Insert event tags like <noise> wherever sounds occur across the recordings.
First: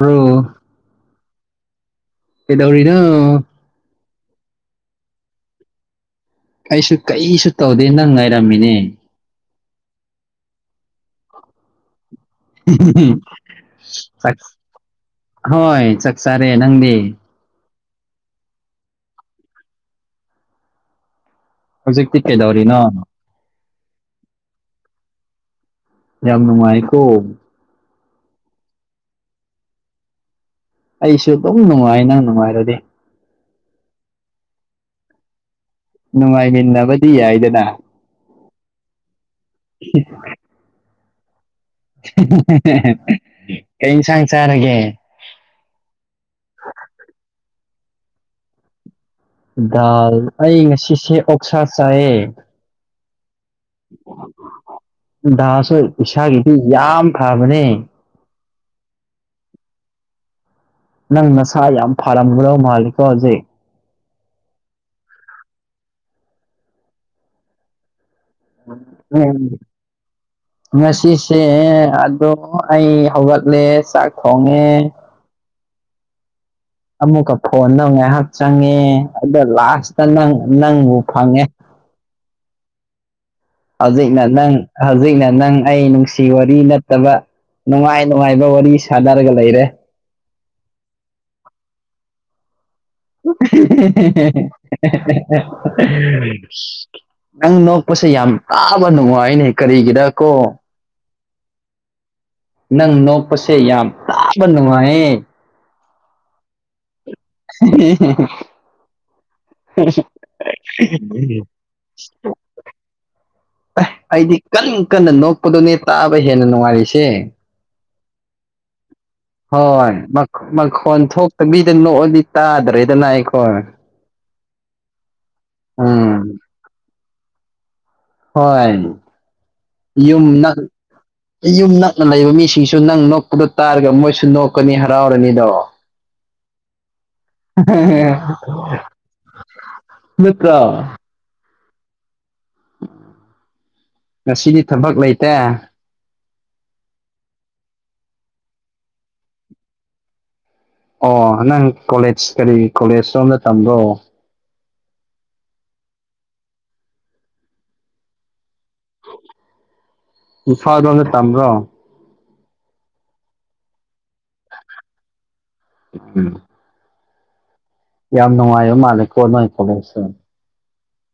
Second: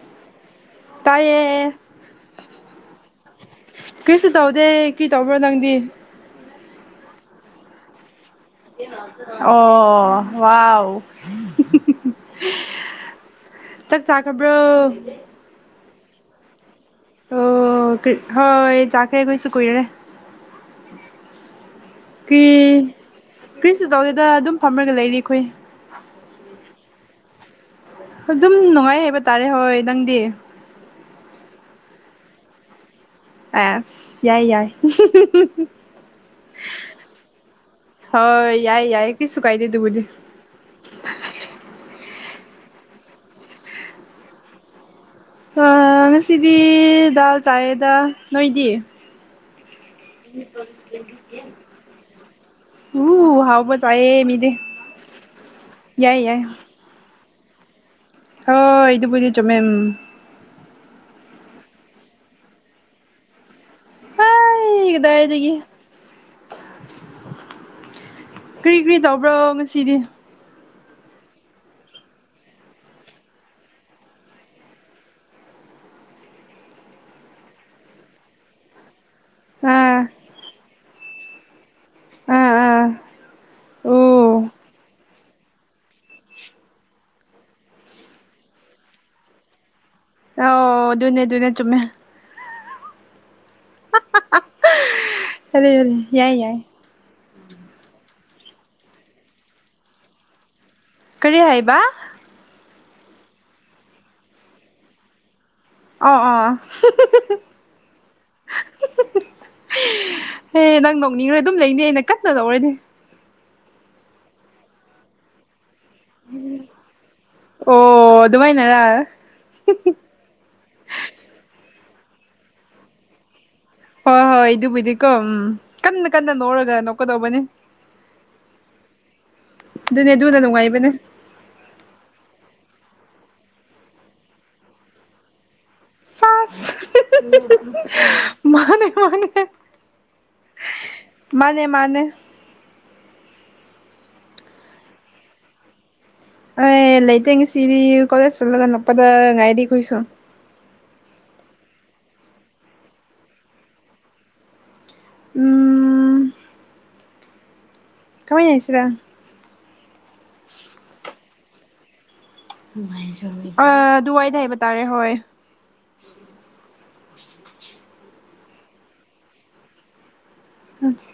ꯑꯣ ꯇꯌꯦ ꯀꯗꯧꯔꯤꯅ ꯀꯔꯤꯁꯨ ꯇꯧꯗꯦ ꯀꯔꯤ ꯇꯧꯕ꯭ꯔꯣ ꯅꯪꯗꯤ ꯑꯩꯁꯨ ꯀꯩꯁꯨ ꯇꯧꯗꯦ ꯅꯪ ꯉꯥꯏ ꯑꯣ ꯋꯥꯎ ꯆꯥꯛ ꯆꯥꯈ꯭ꯔꯕ꯭ꯔꯣ ꯍꯣꯏ ꯆꯥꯛ ꯆꯥꯔꯦ ꯅꯪꯗꯤ ꯑꯣ ꯍꯣꯏ ꯆꯈ꯭ꯔꯦ ꯀꯣꯏꯁꯨ ꯀꯨꯏꯔꯔꯦ ꯍꯧꯖꯤꯛꯇꯤ ꯀꯔꯤ ꯀꯩꯗꯧꯔꯤꯅꯣ ꯐ꯭ꯔꯤꯁꯨ ꯇꯧꯗꯦꯗ ꯑꯗꯨꯝ ꯐꯝꯔꯒ ꯂꯩꯔꯤ ꯑꯩꯈꯣꯏ ꯌꯥꯝ ꯅꯨꯡꯉꯥꯏꯀꯣ ꯑꯗꯨꯝ ꯅꯨꯡꯉꯥꯏ ꯍꯥꯏꯕ ꯇꯥꯔꯦ ꯍꯣꯏ ꯅꯪꯗꯤ ꯑꯩꯁꯨ ꯑꯗꯨꯝ ꯅꯨꯡꯉꯥꯏ ꯅꯪ ꯅꯨꯡꯉꯥꯏꯔꯗꯤ ꯑꯁ ꯌꯥꯏ ꯌꯥꯏ ꯅꯨꯡꯉꯥꯏꯃꯤꯟꯅꯕꯗꯤ ꯌꯥꯏꯗꯅ ꯍꯣꯏ ꯌꯥꯏ ꯌꯥꯏ ꯀꯁꯨꯨ ꯀꯥꯏꯗꯦ ꯑꯗꯨꯨꯕꯨ ꯀꯩ ꯏꯟꯁꯥꯡ ꯆꯥꯔꯒꯦ ꯉꯁꯤꯗꯤ ꯗꯥꯜ ꯆꯥꯏꯌꯦꯗ ꯅꯣꯏꯗꯤ ꯗꯥꯜ ꯑꯩ ꯉꯁꯤꯁꯦ ꯑꯣꯛꯁꯥ ꯆꯥꯏꯌꯦ ꯎ ꯍꯥꯎꯕꯠ ꯗꯥꯜꯁꯨ ꯌꯥꯏ ꯌꯥꯏ ꯏꯁꯥꯒꯤꯗꯤ ꯌꯥꯝ ꯐꯕꯅꯦ ꯍꯣꯏ ꯏꯗꯨꯕꯨꯗꯤ ꯆꯨꯝꯃꯦ ꯎꯝ ꯅꯪ ꯅꯁꯥ ꯌꯥꯝ ꯐꯥꯔꯝꯒꯗꯧ ꯃꯥꯜꯂꯤꯀꯣ ꯍꯧꯖꯤꯛ ꯍꯥꯏ ꯀꯗꯥꯏꯗꯒꯤ ꯀꯔꯤ ꯀꯔꯤ ꯇꯧꯕ꯭ꯔꯣ ꯑꯦꯝꯗꯤ ꯉꯁꯤꯗꯤ ꯉꯁꯤꯁꯦ ꯑꯗꯣ ꯑꯩ ꯍꯧꯒꯠꯂꯦ ꯆꯥꯛ ꯊꯣꯡꯉꯦ ꯑꯃꯨꯛꯀ ꯐꯣꯟꯗ ꯉꯥꯏꯍꯥꯛ ꯆꯪꯉꯦ ꯑꯗ ꯂꯥꯁꯇ ꯑꯥ ꯅꯪ ꯅꯪꯕꯨ ꯐꯪꯉꯦ ꯑꯥ ꯑꯥ ꯍꯧꯖꯤꯛꯅ ꯑꯣ ꯅꯪ ꯍꯧꯖꯤꯛꯅ ꯅꯪ ꯑꯩ ꯅꯨꯡ ꯁꯤ ꯋꯥꯔꯤ ꯅꯠꯇꯕ ꯅꯨꯡꯉꯥꯏ ꯅꯨꯡꯉꯥꯏꯕ ꯋꯥꯔꯤ ꯁꯥꯟꯅꯔꯒ ꯂꯩꯔꯦ ꯑꯣ ꯑꯗꯨꯅꯦ ꯑꯗꯨꯅꯦ ꯆꯨꯝꯃꯦ <unintelligible> ꯌꯥꯔꯦ ꯌꯥꯔꯦ ꯌꯥꯏ ꯌꯥꯏ ꯅꯪ ꯅꯣꯛꯄꯁꯦ ꯌꯥꯝ ꯇꯥꯕ ꯅꯨꯡꯉꯥꯏꯅꯦ ꯀꯔꯤꯒꯤꯔ ꯀꯣ ꯀꯔꯤ ꯍꯥꯏꯕ ꯅꯪ ꯅꯣꯛꯄꯁꯦ ꯌꯥꯝ ꯇꯥꯕ ꯅꯨꯡꯉꯥꯏꯌꯦ ꯑꯣ ꯑꯣ <unintelligible> ꯍꯦ‌ ꯅꯪ ꯅꯣꯛꯅꯤꯡꯔ ꯑꯗꯨꯝ ꯂꯩꯅꯤ ꯑꯩꯅ ꯀꯟꯅ ꯂꯧꯔꯗꯤ ꯑꯦ ꯑꯩꯗꯤ ꯀꯟ ꯀꯟꯅ ꯅꯣꯛꯄꯗꯨꯅꯦ ꯇꯥꯕ ꯍꯦꯟꯅ ꯅꯨꯡꯉꯥꯏꯔꯤꯁꯦ ꯑꯣ ꯑꯗꯨꯃꯥꯏꯅꯔꯥ ꯍꯣꯏ ꯃꯛ ꯃꯈꯣꯟ ꯊꯣꯛꯇꯕꯤꯗ ꯅꯣꯛꯑꯗꯤ ꯇꯥꯗ꯭ꯔꯦꯗꯅ ꯑꯩꯈꯣꯏ ꯍꯣꯏ ꯍꯣꯏ ꯏꯗꯨꯕꯨꯗꯤꯀꯣ ꯎꯝ ꯀꯟꯅ ꯎꯝ ꯀꯟꯅ ꯅꯣꯛꯔꯒ ꯅꯣꯛꯀꯗꯧꯕꯅꯤ ꯍꯣꯏ ꯌꯨꯝ ꯑꯗꯨꯅ ꯅꯛ ꯅꯨꯡꯉꯥꯏꯕꯅꯦ ꯌꯨꯝ ꯅꯛꯅ ꯂꯩꯕ ꯃꯤꯁꯤꯡꯁꯨ ꯅꯪ ꯅꯣꯛꯄꯗꯣ ꯇꯥꯔꯒ ꯃꯣꯏꯁꯨ ꯅꯣꯛꯀꯅꯤ ꯍꯔꯥꯎꯔꯅꯤꯗꯣ ꯁꯥꯁ ꯃꯥꯅꯦ ꯃꯥꯅꯦ ꯅꯠꯇ꯭ꯔꯣ ꯃꯥꯅꯦ ꯃꯥꯅꯦ ꯉꯁꯤꯗꯤ ꯊꯕꯛ ꯂꯩꯇꯦ ꯑꯩ ꯂꯩꯇꯦ ꯉꯁꯤꯗꯤ ꯀꯣꯂꯦꯖ ꯆꯠꯂꯒ ꯍꯜꯂꯛꯄꯗ ꯉꯥꯏꯔꯤ ꯑꯩꯈꯣꯏꯁꯨ ꯑꯣ ꯅꯪ ꯀꯣꯂꯦꯖ ꯀꯔꯤ ꯀꯣꯂꯦꯖ ꯔꯣꯝꯗ ꯇꯝꯕ꯭ꯔꯣ ꯎꯝ ꯀꯃꯥꯏꯅ ꯍꯥꯏꯁꯤꯔ ꯏꯝꯐꯥꯜ ꯔꯣꯝꯗ ꯇꯝꯕ꯭ꫪꯣ ꯑ ꯑꯗꯨꯋꯥꯏꯗ ꯍꯥꯏꯕ ꯇꯥꯔꯦ ꯍꯣꯏ ꯎꯝ ꯌꯥꯝ ꯅꯨꯡꯉꯥꯏꯕ ꯃꯥꯜꯂꯦꯀꯣ ꯅꯣꯏ ꯈꯨꯂꯩꯁꯦ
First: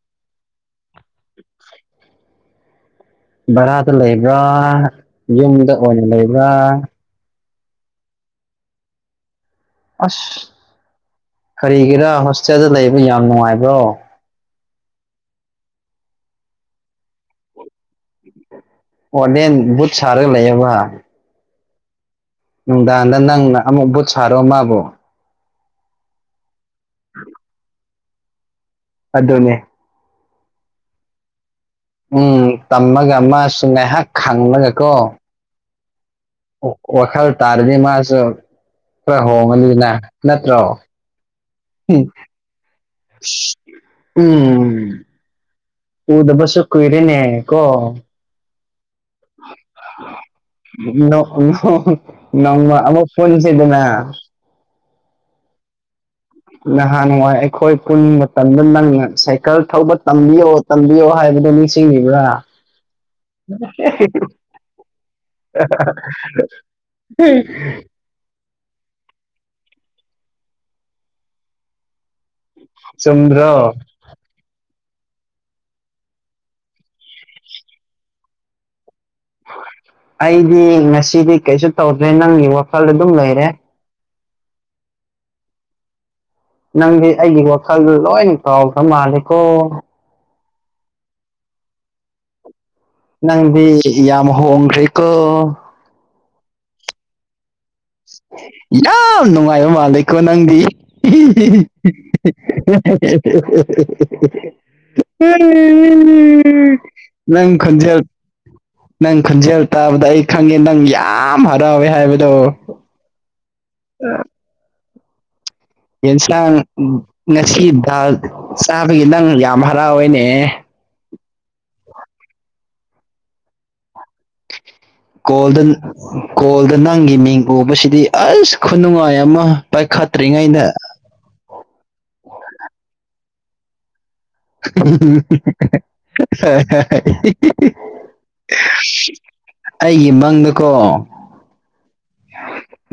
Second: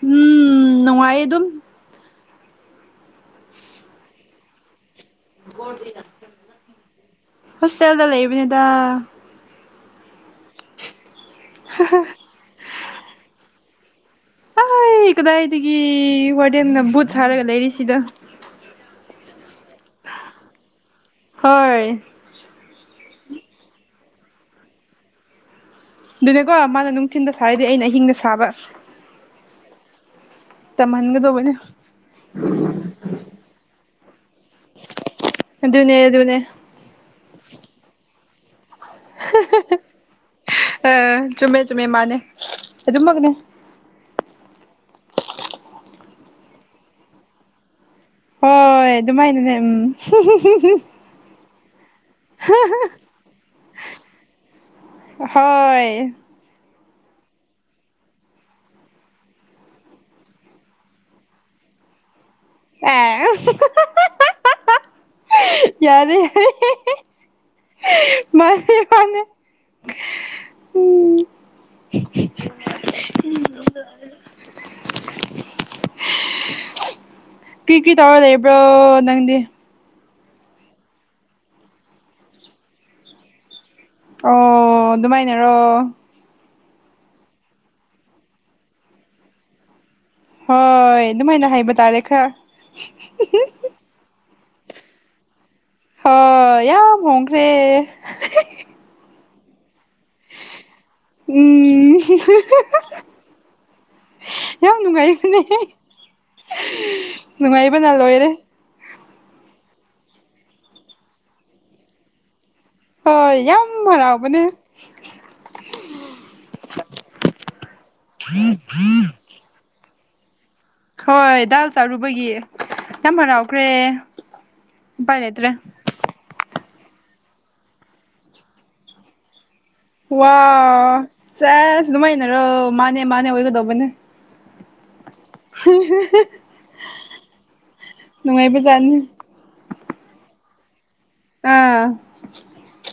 ꯎꯝ ꯅꯨꯡꯉꯥꯏꯌꯦ ꯑꯗꯨꯝ ꯚꯔꯥꯗ ꯂꯩꯕ꯭ꯔꯥ ꯌꯨꯝꯗ ꯑꯣꯏꯅ ꯂꯩꯕ꯭ꯔꯥ ꯍꯣꯁꯇꯦꯜꯗ ꯂꯩꯕꯤꯅꯤꯗ ꯑꯁ ꯀꯔꯤꯒꯤꯔꯥ ꯍꯣꯁꯇꯦꯜꯗ ꯂꯩꯕ ꯌꯥꯝ ꯅꯨꯡꯉꯥꯏꯕ꯭ꯔꯣ ꯑꯩ ꯀꯗꯥꯏꯗꯒꯤ ꯋꯥꯔꯗꯦꯜꯟꯅ ꯕꯨꯠ ꯁꯥꯔꯒ ꯂꯩꯔꯤꯁꯤꯗ ꯋꯥꯔꯗꯦꯟ ꯕꯨꯠ ꯁꯥꯔꯒ ꯂꯩ ꯍꯥꯏꯕ ꯍꯣꯏ ꯅꯨꯡꯗꯥꯡꯗ ꯅꯪꯅ ꯑꯃꯨꯛ ꯚꯨꯠ ꯁꯥꯔꯣ ꯃꯥꯕꯨ ꯑꯗꯨꯅꯦꯀꯣ ꯃꯥꯅ ꯅꯨꯡꯊꯤꯟꯗ ꯁꯥꯔꯗꯤ ꯑꯩꯅ ꯑꯍꯤꯡꯗ ꯁꯥꯕ ꯑꯗꯨꯅꯦ ꯇꯝꯍꯟꯒꯗꯧꯕꯅꯦ ꯎꯝ ꯇꯝꯃꯒ ꯃꯥꯁꯨ ꯉꯥꯏꯍꯥꯛ ꯈꯪꯂꯒ ꯀꯣ ꯑꯗꯨꯅꯦ ꯑꯗꯨꯅꯦ ꯑꯣꯛ ꯋꯥꯈꯜ ꯇꯥꯔꯗꯤ ꯃꯥꯁꯨ ꯈꯔ ꯍꯣꯡꯉꯅꯤꯅ ꯅꯠꯇ꯭ꯔꯣ ꯑ ꯆꯨꯝꯃꯦ ꯆꯨꯝꯃꯦ ꯃꯥꯅꯦ ꯑꯗꯨꯃꯛꯅꯦ ꯎꯝ ꯎꯗꯕꯁꯨ ꯀꯨꯏꯔꯅꯦ ꯀꯣ ꯍꯣꯏ ꯑꯗꯨꯃꯥꯏꯅꯅꯦ ꯎꯝ ꯅꯣꯡꯃ ꯑꯃꯨꯛ ꯄꯨꯟꯁꯤꯗꯅ ꯍꯣꯏ ꯅꯍꯥꯟ ꯋꯥꯏ ꯑꯩꯈꯣꯏ ꯄꯨꯟ ꯃꯇꯝꯗ ꯅꯪꯅ ꯁꯥꯏꯀꯜ ꯊꯧꯕ ꯇꯝꯕꯤꯌꯣ ꯇꯝꯕꯤꯌꯣ ꯍꯥꯏꯕꯗꯣ ꯅꯤꯡꯁꯤꯡꯉꯤꯕ꯭ꯔꯥ ꯑꯦ <unintelligible> ꯌꯥꯔꯦ <unintelligible> ꯃꯥꯅꯦ ꯃꯥꯅꯦ ꯎꯝ ꯆꯨꯝꯗ꯭ꯔꯣ <inaudible> ꯀꯔꯤ ꯀꯔꯤ ꯇꯧꯔ ꯂꯩꯕ꯭ꯔꯣ ꯅꯪꯗꯤ ꯑꯩꯗꯤ ꯉꯁꯤꯗꯤ ꯀꯩꯁꯨ ꯇꯧꯗ꯭ꯔꯦ ꯅꯪꯒꯤ ꯋꯥꯈꯜ ꯑꯗꯨꯝ ꯂꯩꯔꯦ ꯑꯣ ꯑꯗꯨꯃꯥꯏꯅꯔꯣ ꯅꯪꯗꯤ ꯑꯩꯒꯤ ꯋꯥꯈꯜꯗ ꯂꯣꯏ ꯀꯥꯎꯈ꯭ꯔ ꯃꯥꯜꯂꯦꯀꯣ ꯍꯣꯏ ꯑꯗꯨꯃꯥꯏꯅ ꯍꯥꯏꯕ ꯇꯥꯔꯦ ꯈꯔ ꯅꯪꯗꯤ ꯌꯥꯝ ꯍꯣꯡꯈ꯭ꯔꯦꯀꯣ ꯍꯣꯢ ꯌꯥꯝ ꯍꯣꯡꯈ꯭ꯔꯦ ꯌꯥꯝ ꯅꯨꯡꯉꯥꯏꯕ ꯃꯥꯜꯂꯦ ꯀꯣ ꯅꯪꯗꯤ <inaudible> ꯎꯝ <unintelligible> ꯌꯥꯝ ꯅꯨꯡꯉꯥꯏꯕꯅꯦ ꯅꯪ ꯅꯨꯡꯉꯥꯏꯕꯅ ꯈꯣꯟꯖꯦꯜ ꯂꯣꯏꯔꯦ ꯅꯪ ꯈꯨꯟꯖꯦꯜ ꯇꯥꯕꯗ ꯑꯩ ꯈꯪꯉꯦ ꯅꯪ ꯌꯥꯝ ꯍꯔꯥꯎꯋꯦ ꯍꯥꯏꯕꯗꯣ ꯍꯣꯏ ꯌꯥꯝ ꯍꯔꯥꯎꯕꯅꯦ ꯌꯦꯟꯁꯥꯡ ꯉꯁꯤ ꯗꯥꯜ ꯆꯥꯕꯒꯤ ꯅꯪ ꯌꯥꯝ ꯍꯔꯥꯎꯏꯅꯦ ꯍꯣꯏ ꯗꯥꯜ ꯆꯥꯔꯨꯕꯒꯤ ꯌꯥꯝ ꯍꯔꯥꯎꯈ꯭ꯔꯦ ꯎꯄꯥꯏ ꯂꯩꯇ꯭ꯔꯦ ꯀꯣꯜꯗ ꯀꯣꯜꯗ ꯅꯪꯒꯤ ꯃꯤꯡ ꯎꯕꯁꯤꯗꯤ ꯑꯁ ꯈꯨꯅꯨꯡꯉꯥꯏ ꯑꯃ ꯋꯥ ꯄꯥꯏꯈꯠꯇ꯭ꯔꯤꯉꯩꯗ ꯆꯁ ꯅꯨꯡꯃꯥꯏꯅꯔꯣ ꯃꯥꯅꯦ ꯃꯥꯅꯦ ꯑꯣꯏꯒꯗꯧꯕꯅꯦ ꯅꯨꯡꯉꯥꯏꯕꯖꯥꯠꯅꯤ <unintelligible> ꯑꯩꯒꯤ ꯃꯪꯗꯀꯣ ꯑꯥ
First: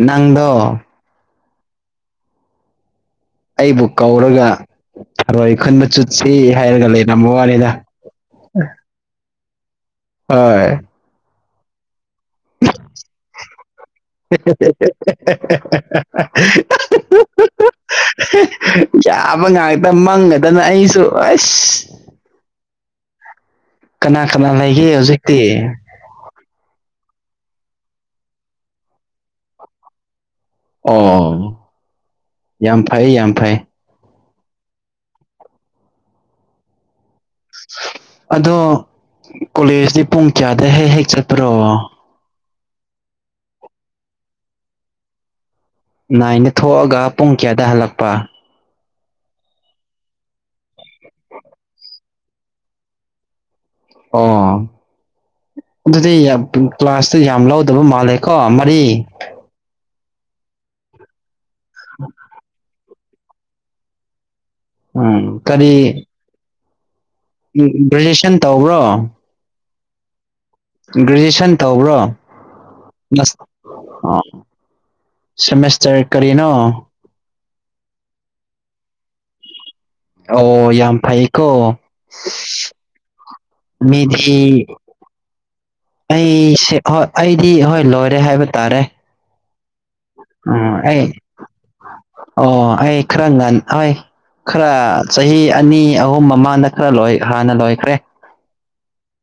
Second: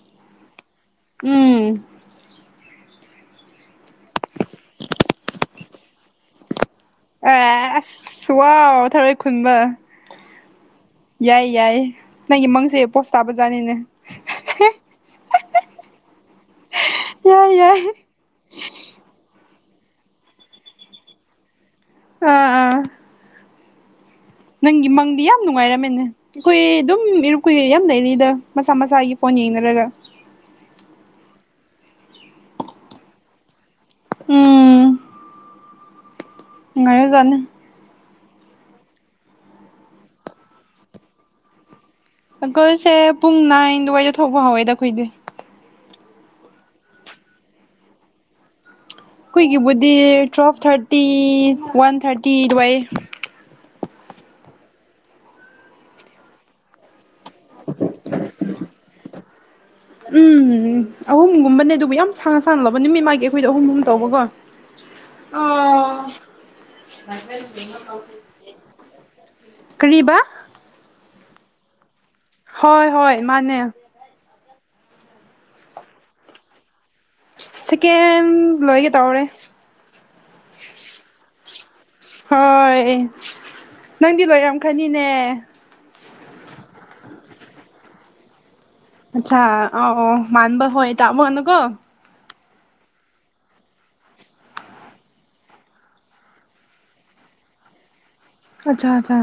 ꯅꯪꯗꯣ ꯎꯝ ꯑꯩꯕꯨ ꯀꯧꯔꯒ ꯊꯔꯣꯏ ꯈꯨꯟꯕ ꯆꯠꯁꯤ ꯍꯥꯏꯔꯒ ꯂꯩꯔꯝꯕ ꯋꯥꯅꯤꯗ ꯑꯁ ꯋꯥꯎ ꯊꯔꯣꯏ ꯈꯨꯟꯕ ꯍꯣꯏ ꯌꯥꯏ ꯌꯥꯏꯌꯦ ꯅꯪꯒꯤ ꯃꯪꯁꯦ ꯄꯣꯁ ꯇꯥꯕ ꯖꯥꯠꯅꯤꯅꯦ ꯌꯥꯏ ꯌꯥꯏ <unintelligible> ꯌꯥꯕ ꯉꯥꯛꯇ ꯃꯪꯉꯗꯅ ꯑꯩꯁꯨ ꯑꯁ ꯑꯥ ꯑꯥ ꯀꯅꯥ ꯀꯅꯥ ꯅꯪꯒꯤ ꯂꯩꯒꯦ ꯃꯪꯗꯤ ꯌꯥꯝ ꯍꯧꯖꯤꯛꯇꯤ ꯅꯨꯡꯉꯥꯏꯔꯝꯃꯦꯅꯦ ꯑꯩꯈꯣꯏ ꯑꯗꯨꯝ ꯏꯔꯨꯞ ꯀꯨꯏꯔꯩ ꯌꯥꯝ ꯂꯩꯔꯤꯗ ꯃꯁꯥ ꯃꯁꯥꯒꯤ ꯐꯣꯟ ꯌꯦꯡꯅꯔꯒ ꯑꯣ ꯌꯥꯝ ꯐꯩ ꯌꯥꯝ ꯐꯩ ꯎꯝ ꯅꯨꯡꯉꯥꯏꯔꯖꯥꯠꯅꯤ ꯑꯗꯣ ꯀꯣꯂꯦꯖꯇꯤ ꯄꯨꯡ ꯀꯌꯥꯗ ꯍꯦꯛ ꯍꯦꯛ ꯆꯠꯄ꯭ꯔꯣ ꯑꯪꯀꯜꯁꯦ ꯄꯨꯡ ꯅꯥꯏꯟ ꯑꯗꯨꯋꯥꯏꯗ ꯊꯧꯕ ꯍꯧꯋꯦꯗ ꯑꯩꯈꯣꯏꯗꯤ ꯅꯥꯏꯟꯗ ꯊꯣꯛꯑꯒ ꯄꯨꯡ ꯀꯌꯥꯗ ꯍꯜꯂꯛꯄ ꯑꯩꯈꯣꯏꯒꯤꯕꯨꯗꯤ ꯇ꯭ꯋꯦꯜ ꯊꯥꯔꯇꯤ ꯋꯥꯟ ꯊꯥꯔꯇꯤ ꯑꯗꯨꯋꯥꯏ ꯑꯣ ꯑꯗꯨꯗꯤ ꯌꯥꯝ <unintelligible> ꯀ꯭ꯂꯥꯁꯇꯨ ꯌꯥꯝ ꯂꯧꯗꯕ ꯃꯥꯜꯂꯦꯀꯣ ꯃꯔꯤ ꯎꯝ ꯑꯍꯨꯝꯒꯨꯝꯕꯅꯦ ꯑꯗꯨꯕꯨ ꯌꯥꯝ ꯁꯥꯡꯅ ꯁꯥꯡꯅ ꯂꯕ ꯅꯨꯃꯤꯠ ꯃꯥꯒꯤ ꯑꯩꯈꯣꯏꯗ ꯑꯍꯨꯝ ꯑꯍꯨꯝ ꯇꯧꯕꯀꯣ ꯎꯝ ꯀꯔꯤ ꯎ ꯒ꯭ꯔꯦꯖꯨꯑꯦꯁꯟ ꯇꯧꯕ꯭ꯔꯣ ꯀꯔꯤꯕꯥ ꯒ꯭ꯔꯦꯖꯨꯑꯌꯦꯁꯟ ꯇꯧꯕ꯭ꯔꯣ ꯍꯣꯏ ꯍꯣꯏ ꯃꯥꯅꯦ ꯑ ꯁꯦꯃꯦꯁꯇꯔ ꯀꯔꯤꯅꯣ ꯁꯦꯀꯦꯟ ꯂꯣꯏꯒꯦ ꯇꯧꯔꯦ ꯑꯣ ꯌꯥꯝ ꯐꯩꯀꯣ ꯄ <inaudible> ꯅꯪꯗꯤ ꯃꯤꯗꯤ ꯂꯣꯏꯔꯝꯈꯅꯤꯅꯦ ꯑꯩꯁꯦ ꯍꯣꯏ ꯑꯩꯗꯤ ꯍꯣꯏ ꯂꯣꯏꯔꯦ ꯍꯥꯏꯕ ꯇꯥꯔꯦ ꯑꯠꯁꯥ ꯑꯣ ꯑꯣ ꯎꯝ ꯑꯩ ꯑꯣ ꯑꯩ ꯈ꯭ꯔꯒꯜ ꯍꯣꯏ ꯈꯔ ꯆꯍꯤ ꯑꯅꯤ ꯑꯍꯨꯝ ꯃꯃꯥꯡꯗ ꯈꯔ ꯂꯣꯏ ꯍꯥꯟꯅ ꯂꯣꯏꯈ꯭ꯔꯦ ꯑꯠꯆꯥ ꯑꯠꯆꯥ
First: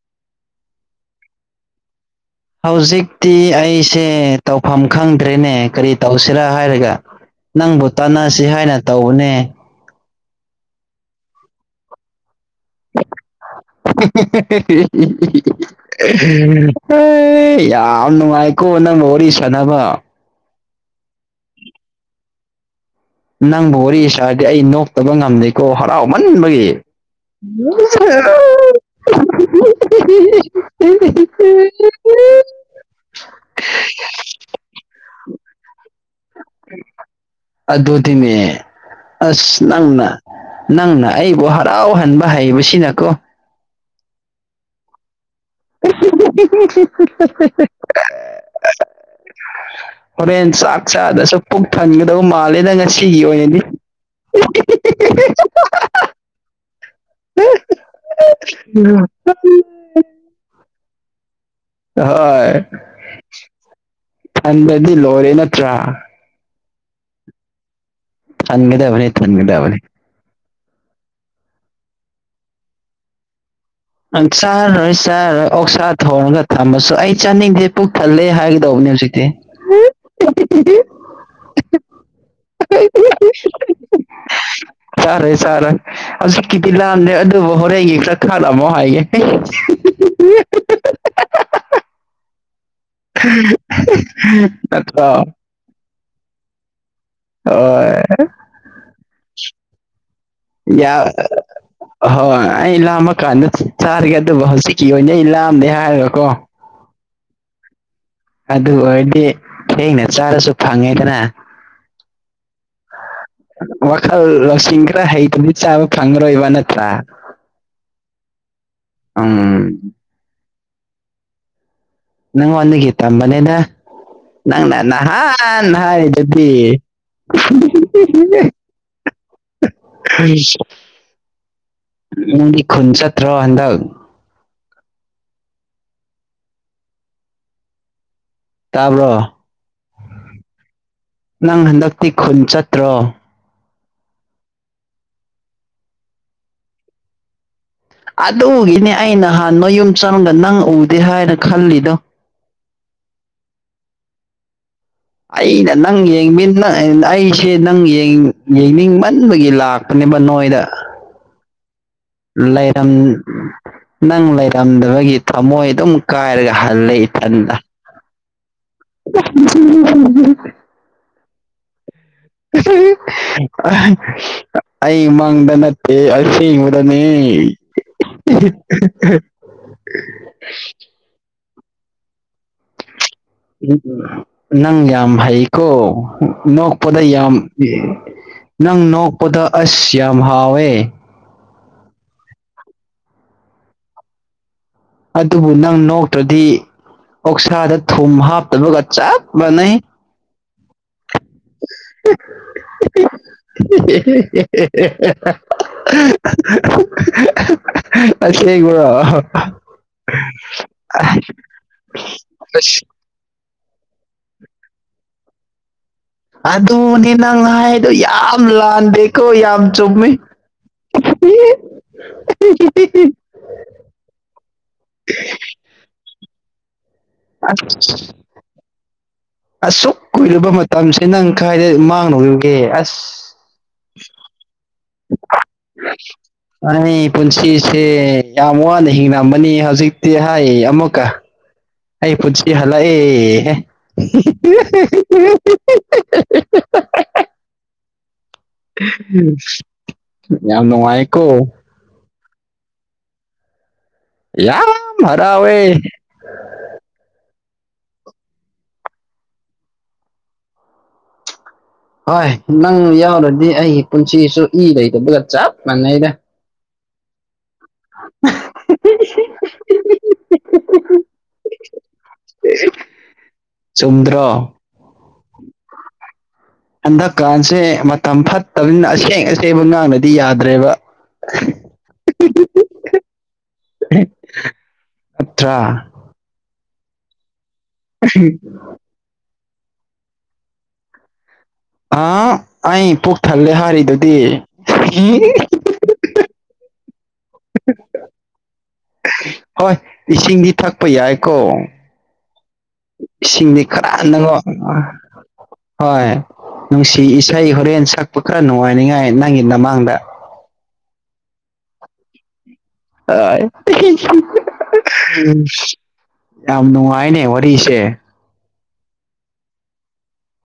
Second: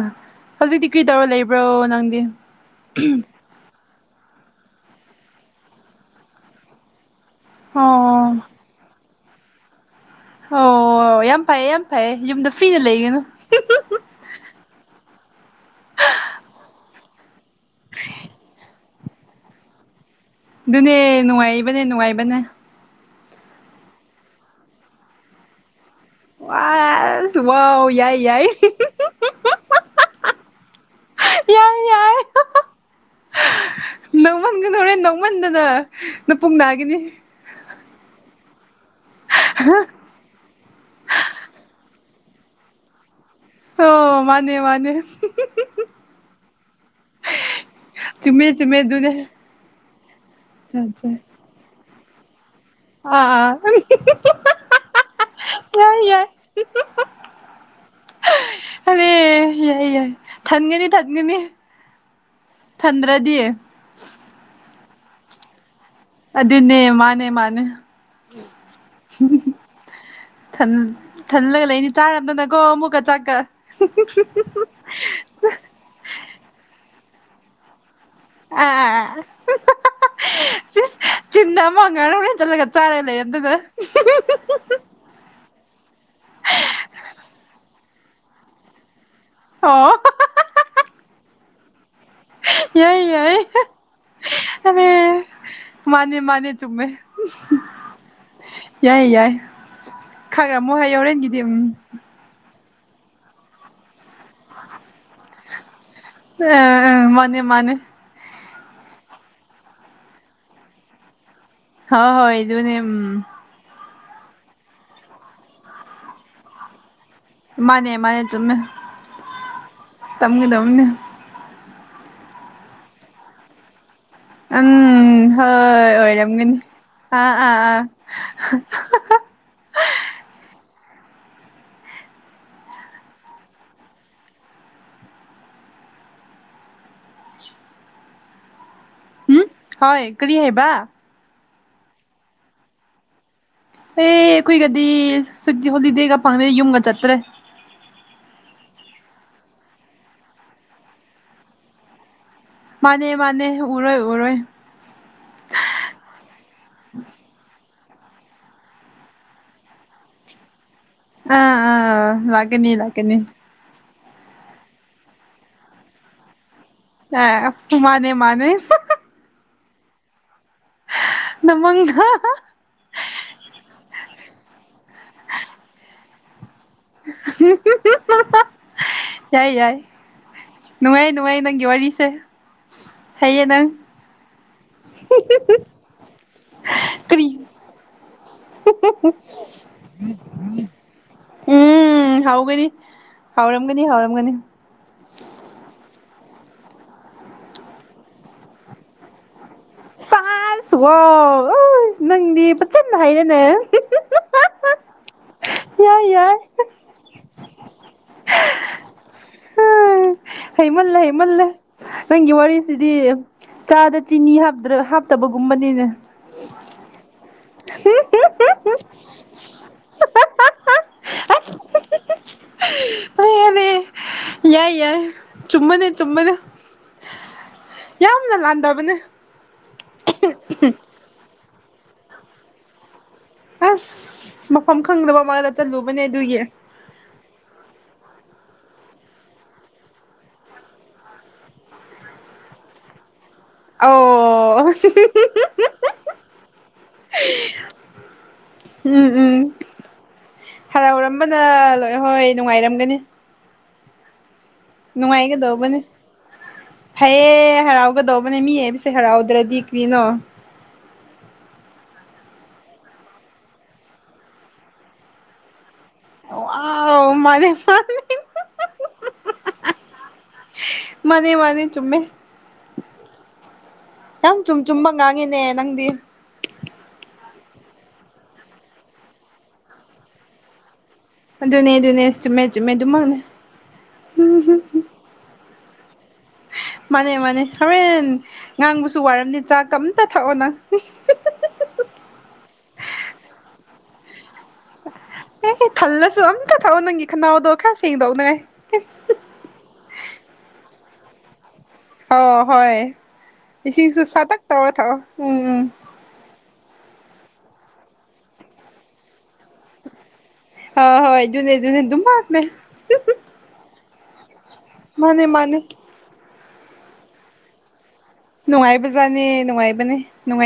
ꯍꯧꯖꯤꯛꯇꯤ ꯀꯔꯤ ꯇꯧꯔ ꯂꯩꯕ꯭ꯔꯣ ꯅꯪꯗꯤ ꯍꯧꯖꯤꯛꯇꯤ ꯑꯩꯁꯦ ꯇꯧꯐꯝ ꯈꯪꯗ꯭ꯔꯦꯅꯦ ꯀꯔꯤ ꯇꯧꯁꯤꯔꯥ ꯍꯥꯏꯔꯒ ꯅꯪꯕꯨ ꯑꯣ ꯇꯥꯟꯅꯁꯤ ꯍꯥꯏꯅ ꯇꯧꯕꯅꯦ ꯑꯣ ꯌꯥꯝ ꯐꯩꯌꯦ ꯌꯥꯝ ꯐꯩꯌꯦ ꯌꯨꯝꯗ ꯐꯔ꯭ꯤꯗ ꯂꯩꯒꯅꯨ <unintelligible> ꯌꯥꯝ ꯅꯨꯡꯉꯥꯏꯀꯣ ꯅꯪꯒꯥ ꯋꯥꯔꯤ ꯁꯟꯅꯥꯕ ꯑꯗꯨꯅꯦ ꯅꯨꯡꯉꯥꯏꯕꯅꯦ ꯅꯨꯡꯉꯥꯏꯕꯅꯦ ꯅꯪꯕꯨ ꯋꯥꯔꯤ ꯏꯁꯔꯗꯤ ꯑꯩ ꯅꯣꯛꯇꯕ ꯉꯝꯗꯦꯀꯣ ꯍꯔꯥꯎꯃꯟꯕꯒꯤ ꯑꯁ ꯋꯥꯎ ꯌꯥꯏ ꯌꯥꯏ <unintelligible> ꯌꯥꯏ ꯌꯥꯔ ꯅꯣꯡꯃꯟꯁ <unintelligible> ꯅꯣꯡꯃꯟꯗꯅ ꯅꯄꯨꯛ ꯅꯥꯒꯤꯅꯤ ꯑꯗꯨꯗꯤꯅꯦ ꯑꯁ ꯅꯪꯅ ꯅꯪꯅ ꯑꯩꯕꯨ ꯍꯔꯥꯎꯍꯟꯕ ꯍꯩꯕ ꯁꯤꯅꯀꯣ ꯑꯣ ꯃꯥꯅꯦ ꯃꯥꯅꯦ ꯆꯨꯝꯃꯦ ꯆꯨꯝꯃꯦ ꯑꯗꯨꯅꯦ <unintelligible> ꯍꯣꯔꯦꯟ ꯆꯥꯛ ꯑꯥ ꯆꯥꯗꯁꯨ ꯄꯨꯛ ꯊꯟꯒꯗꯧꯕ ꯃꯥꯜꯂꯤꯗꯪ ꯉ ꯁꯤꯒꯤ ꯑꯣꯏꯅꯤ ꯑꯥ ꯌꯥꯏ ꯌꯥꯏ <unintelligible> ꯑꯔꯦ ꯌꯥꯏ ꯌꯥꯏ ꯊꯥꯟꯒꯅꯤ ꯊꯥꯟꯒꯅꯤ ꯍꯣꯏ ꯊꯟꯗ꯭ꯔꯗꯤ ꯈꯟꯕꯗꯤ ꯂꯣꯏꯔꯦ ꯅꯠꯇ꯭ꯔꯥ ꯑꯗꯨꯅꯦ ꯃꯥꯅꯦ ꯃꯥꯅꯦ ꯊꯒꯗꯦꯕꯅꯤ ꯊꯟꯒꯗꯦꯕꯅꯤ ꯊꯜꯂꯒ ꯂꯩꯅꯤ ꯆꯥꯔꯝꯗꯅꯀꯣ ꯑꯃꯨꯛꯀ ꯆꯥꯛꯀ ꯑꯪ ꯆꯥꯔꯣꯏ ꯆꯥꯔꯣꯏ ꯑꯣꯛꯁꯥ ꯊꯣꯡꯔꯒ ꯊꯝꯃꯁꯨ ꯑꯩ ꯆꯥꯅꯤꯡꯗꯦ ꯄꯨꯛ ꯊꯜꯂꯦ ꯍꯥꯏꯒꯗꯧꯕꯅꯦ ꯍꯧꯖꯤꯛꯇꯤ ꯆꯤꯜꯗ ꯑꯃ <unintelligible> ꯆꯠꯂꯒ ꯆꯥꯔ ꯂꯩꯔꯦ ꯑꯗꯨꯅ ꯆꯥꯔꯦ ꯆꯥꯔꯦ ꯍꯧꯖꯤꯛꯀꯤꯗꯤ ꯂꯥꯝꯗꯦ ꯑꯗꯨꯕꯨ ꯍꯣꯔꯦꯟꯒꯤ ꯈꯔ ꯈꯥꯂꯛꯑꯃꯣ ꯍꯥꯏꯒꯦ <unintelligible> ꯌꯥꯏ ꯌꯥꯏ ꯑꯔꯦ <unintelligible> ꯃꯥꯅꯦ ꯃꯥꯅꯦ ꯆꯨꯝꯃꯦ ꯍꯣꯏ ꯌꯥꯏ ꯌꯥꯏ ꯈꯪꯔꯝꯃꯣ ꯍꯣꯏ ꯍꯣꯔꯦꯟꯒꯤꯗꯤ ꯎꯝ ꯑꯍꯣꯏ ꯑꯩ ꯂꯥꯝꯃꯀꯥꯟꯗ ꯆꯥꯔꯒꯦ ꯑꯗꯨꯕꯨ ꯍꯧꯖꯤꯛꯀꯤ ꯑꯣꯏꯅꯗꯤ ꯑꯩ ꯂꯥꯑꯝꯗꯦ ꯍꯥꯏꯔꯒꯀꯣ ꯃꯥꯅꯦ ꯃꯥꯅꯦ ꯑꯗꯨ ꯑꯣꯏꯔꯗꯤ ꯊꯦꯡꯅ ꯆꯥꯔꯁꯨ ꯐꯪꯉꯦꯗꯅ ꯍ ꯍꯣꯏ ꯏꯗꯨꯅꯦ ꯎꯝ ꯋꯥꯈꯜ ꯂꯧꯁꯤꯡ ꯈꯔ ꯍꯩꯇꯗꯤ ꯆꯥꯕ ꯐꯪꯉꯔꯣꯏꯕ ꯅꯠꯇ꯭ꯔꯥ ꯃꯥꯅꯦ ꯃꯥꯅꯦ ꯆꯨꯝꯃꯦ ꯎꯝ ꯇꯝꯒꯗꯕꯅꯤꯅꯦ ꯅꯪ ꯑꯣꯅꯤꯒꯤ ꯇꯝꯕꯅꯦꯅ ꯅꯪꯅ ꯎꯝ ꯅꯍꯥꯟ ꯍꯣꯏ ꯍꯥꯏ ꯑꯗꯨꯗꯤ ꯑꯣꯏꯔꯝꯒꯅꯤ ꯑꯥ ꯑꯥ ꯑꯥ <unintelligible> ꯅꯪꯗꯤ ꯈꯨꯟ ꯆꯠꯇ꯭ꯔꯣ ꯍꯟꯗꯛ ꯇꯥꯕꯔꯣ ꯎꯝ ꯍꯣꯏ ꯀꯔꯤ ꯍꯥꯏꯕ ꯅꯪ ꯍꯟꯗꯛꯇꯤ ꯈꯨꯟ ꯆꯠꯇ꯭ꯔꯣ ꯑꯦ ꯑꯩꯈꯣꯏꯒꯗꯤ ꯁꯨ ꯍꯣꯂꯤꯗꯦꯒ ꯐꯪꯃꯦ ꯌꯨꯝꯒ ꯆꯠꯇ꯭ꯔꯦ ꯑꯗꯨꯒꯤꯅꯦ ꯑꯩ ꯅꯍꯥꯟ ꯅ ꯌꯨꯝ ꯆꯪꯗ ꯅꯪ ꯎꯗꯦ ꯍꯥꯏꯅ ꯈꯜꯂꯤꯗꯣ ꯃꯥꯅꯦ ꯃꯥꯅꯦ ꯎꯔꯣꯏ ꯎꯔꯣꯏ ꯑꯩꯅ ꯅꯪ ꯑꯩꯁꯦ ꯅꯪ ꯌꯦꯡꯅꯤꯡꯃꯟꯕꯒꯤ ꯂꯥꯛꯄ ꯑꯅꯤꯃꯛ ꯅꯣꯏꯗ ꯑꯥ ꯑꯥ ꯂꯥꯛꯀꯅꯤ ꯂꯩꯔꯝ ꯂꯥꯛꯀꯅꯤ ꯅꯪ ꯂꯩꯔꯝꯗꯕꯒꯤ ꯊꯝꯃꯣꯏ ꯑꯗꯨꯝ ꯀꯥꯏꯔꯒ ꯍꯜꯂꯦ ꯑꯦ ꯏꯊꯟꯗ ꯇꯨ ꯃꯥꯅꯦ ꯃꯥꯅꯦ <unintelligible> ꯅꯃꯒ <unintelligible> ꯑꯩꯃꯪꯗ ꯅꯠꯇꯦ ꯑꯁꯦꯡꯕ ꯅꯤ ꯌꯥꯏ ꯌꯥꯏ ꯅꯨꯡꯉꯥꯏ ꯅꯨꯡꯉꯥꯏ ꯅꯪꯒꯤ ꯋꯥꯔꯤꯁꯦ ꯍꯩꯌꯦ ꯅꯪ ꯅꯡ ꯌꯥꯝ ꯍꯩ ꯀꯣ ꯅꯣꯛ ꯅꯡ ꯅꯣꯀ ꯀꯔꯤ ꯌꯥꯝ ꯅꯪ ꯅꯣꯛꯄꯗ ꯑꯁ ꯌꯥꯝ ꯍꯥꯎꯋꯦ ꯎꯝ ꯍꯥꯎꯒꯅꯤ ꯍꯥꯎꯔꯝꯒꯅꯤ ꯍꯥꯎꯔꯝꯒꯅꯤ ꯑꯗꯨꯕꯨ ꯅꯪ ꯅꯣꯛꯇ꯭ꯔꯗꯤ ꯑꯣꯛꯁꯥꯗ ꯊꯨꯝ ꯍꯥꯞꯇꯕꯒ ꯆꯞ ꯃꯥꯟꯅꯩ ꯁꯦꯁ ꯋꯥꯑꯣꯏ ꯑꯣ ꯅꯪꯗꯤ ꯄꯠꯁꯟꯅ ꯍꯥꯏꯅꯅꯦ ꯌꯥꯏ ꯌꯥꯏ <unintelligible> ꯍꯩꯃꯜꯂꯦ ꯍꯩꯃꯜꯂꯦ <unintelligible> ꯅꯪꯒꯤ ꯑꯁ ꯋꯥꯔꯤꯁꯤꯗꯤ ꯆꯥꯗ ꯆꯤꯅꯤ ꯍꯥꯞꯇꯕꯒꯨꯝꯕꯅꯤꯅꯦ ꯑꯗꯨꯅꯦ ꯅꯪ ꯍꯥꯏꯗꯣ ꯌꯥꯝ ꯂꯥꯟꯗꯦꯀꯣ ꯌꯥꯝ ꯆꯨꯝꯃꯦ <unintelligible> ꯌꯥꯔꯦ ꯌꯥꯏ ꯌꯥꯏ ꯆꯨꯝꯕꯗꯣ ꯑꯁ ꯌꯥꯝꯅ ꯂꯥꯟꯗꯕꯅꯦ ꯑꯁꯨꯛ ꯀꯨꯏꯔꯕ ꯃꯇꯝꯁꯤ ꯅꯪ ꯀꯗꯥꯏꯗ ꯃꯥꯡꯅꯧꯔꯤꯕꯨꯒꯦ ꯑꯁ ꯑꯁ ꯃꯐꯝ ꯈꯪꯗꯕ ꯑꯃꯗ ꯆꯠꯂꯨꯕꯅꯦ ꯑꯗꯨꯒꯤ ꯑꯩ ꯄꯨꯟꯁꯤꯁꯦ ꯌꯥꯝ ꯋꯥꯅ ꯍꯤꯡ ꯉꯝꯕꯅꯤ ꯍꯧꯖꯤꯛꯇꯤ ꯍꯥꯏ ꯑꯃꯨꯛꯀ ꯑꯩ ꯄꯨꯟꯁꯤ ꯍꯜꯂꯛꯏ ꯑꯣ ꯎꯝ ꯎꯝ <unintelligible> ꯌꯥꯝ ꯅꯨꯡꯉꯥꯏꯀꯣ ꯍꯔꯥꯎꯔꯝꯕꯅ ꯂꯣꯏ ꯍꯣꯏ ꯅꯨꯡꯉꯥꯏꯔꯝꯒꯅꯤ ꯌꯥꯝ ꯍꯔꯥꯎꯋꯦ ꯅꯨꯉꯥꯏꯒꯗꯧꯕꯅꯤ ꯐꯩꯌꯦ ꯍꯔꯥꯎꯒꯗꯧꯕꯅꯦ ꯃꯤ ꯍꯥꯏꯕꯁꯦ ꯍꯔꯥꯎꯗ꯭ꯔꯗꯤ ꯀ꯭ꯔꯤꯅꯣ ꯍꯣꯏ ꯅꯪ ꯌꯥꯎꯔꯗꯤ ꯑꯩ ꯄꯨꯟꯁꯤꯁꯨ ꯏ ꯂꯩꯗꯕꯒ ꯆꯞ ꯃꯥꯟꯅꯩꯗ ꯋꯥꯎꯏ ꯃꯥꯅꯦ ꯃꯥꯅꯦ ꯆꯨꯝꯃꯦ ꯆꯨꯝꯗ꯭ꯔꯣ ꯌꯥꯝ ꯆꯨꯝ ꯆꯨꯝꯕ ꯉꯥꯡꯉꯤꯅꯦ ꯅꯪꯗꯤ ꯍꯟꯗꯛꯀꯥꯟꯁꯦ ꯃꯇꯝ ꯐꯠꯇꯕꯅꯤꯅ ꯑꯁꯦꯡ ꯑꯁꯦꯡꯕ ꯉꯥꯡꯅꯗꯤ ꯌꯥꯗ꯭ꯔꯦꯕ ꯑꯗꯨꯅꯦ ꯑꯗꯨꯅꯦ ꯆꯨꯝꯃꯦ ꯆꯨꯝꯃꯦ ꯑꯗꯨꯃꯛꯅꯦ ꯎꯝ ꯑꯊꯔ꯭ ꯃꯥꯅꯦ ꯃꯥꯅꯦ ꯍꯣꯔꯦꯟ ꯉꯥꯡꯕꯁꯨ ꯋꯥꯔꯝꯅꯤ ꯆꯥ ꯀꯞꯊꯛꯑꯣ ꯅꯪ ꯑ ꯑꯩ ꯄꯨꯛ ꯊꯜꯂꯦ ꯍꯥꯏꯔꯤꯗꯨꯗꯤ ꯑꯦ ꯊꯜꯂꯁꯨ ꯑꯝꯇ ꯊꯛꯑꯣ ꯅꯪꯒꯤ ꯈꯅꯥꯎꯗꯣ ꯈꯔ ꯁꯦꯡꯗꯣꯛꯅꯉꯥꯏ ꯍꯣꯏ ꯏꯁꯤꯡꯗꯤ ꯊꯛꯄ ꯌꯥꯏꯀꯣ ꯑꯣ ꯍꯣꯏ ꯏꯁꯤꯡꯗꯤ ꯈꯔ ꯏꯁꯤꯡꯁꯨ ꯅꯪ ꯁꯥꯇꯛ ꯇꯧꯔ ꯊꯛꯑꯣ ꯎꯝ ꯎꯝ ꯍꯣꯏ ꯅꯨꯡꯁꯤ ꯏꯁꯩ ꯍꯣꯔꯦꯟ ꯁꯛꯄ ꯈꯔ ꯅꯨꯡꯉꯥꯏꯅꯤꯉꯥꯏ ꯅꯪꯒꯤ ꯅꯃꯥꯡꯗ ꯑ ꯍꯣꯏ ꯑꯗꯨꯅꯦ ꯑꯗꯨꯨꯅꯦ ꯑꯗꯨꯝꯃꯛꯅꯦ ꯍꯣꯏ ꯃꯥꯅꯦ ꯃꯥꯅꯦ ꯌꯥꯝ ꯅꯨꯡꯉꯥꯏꯅꯦ ꯋꯥꯔꯤꯁꯦ ꯅꯨꯡꯉꯥꯏꯕꯖꯥꯅꯤ ꯅꯨꯡꯉꯥꯏꯕꯅꯦ ꯅꯨꯡꯉꯥꯏ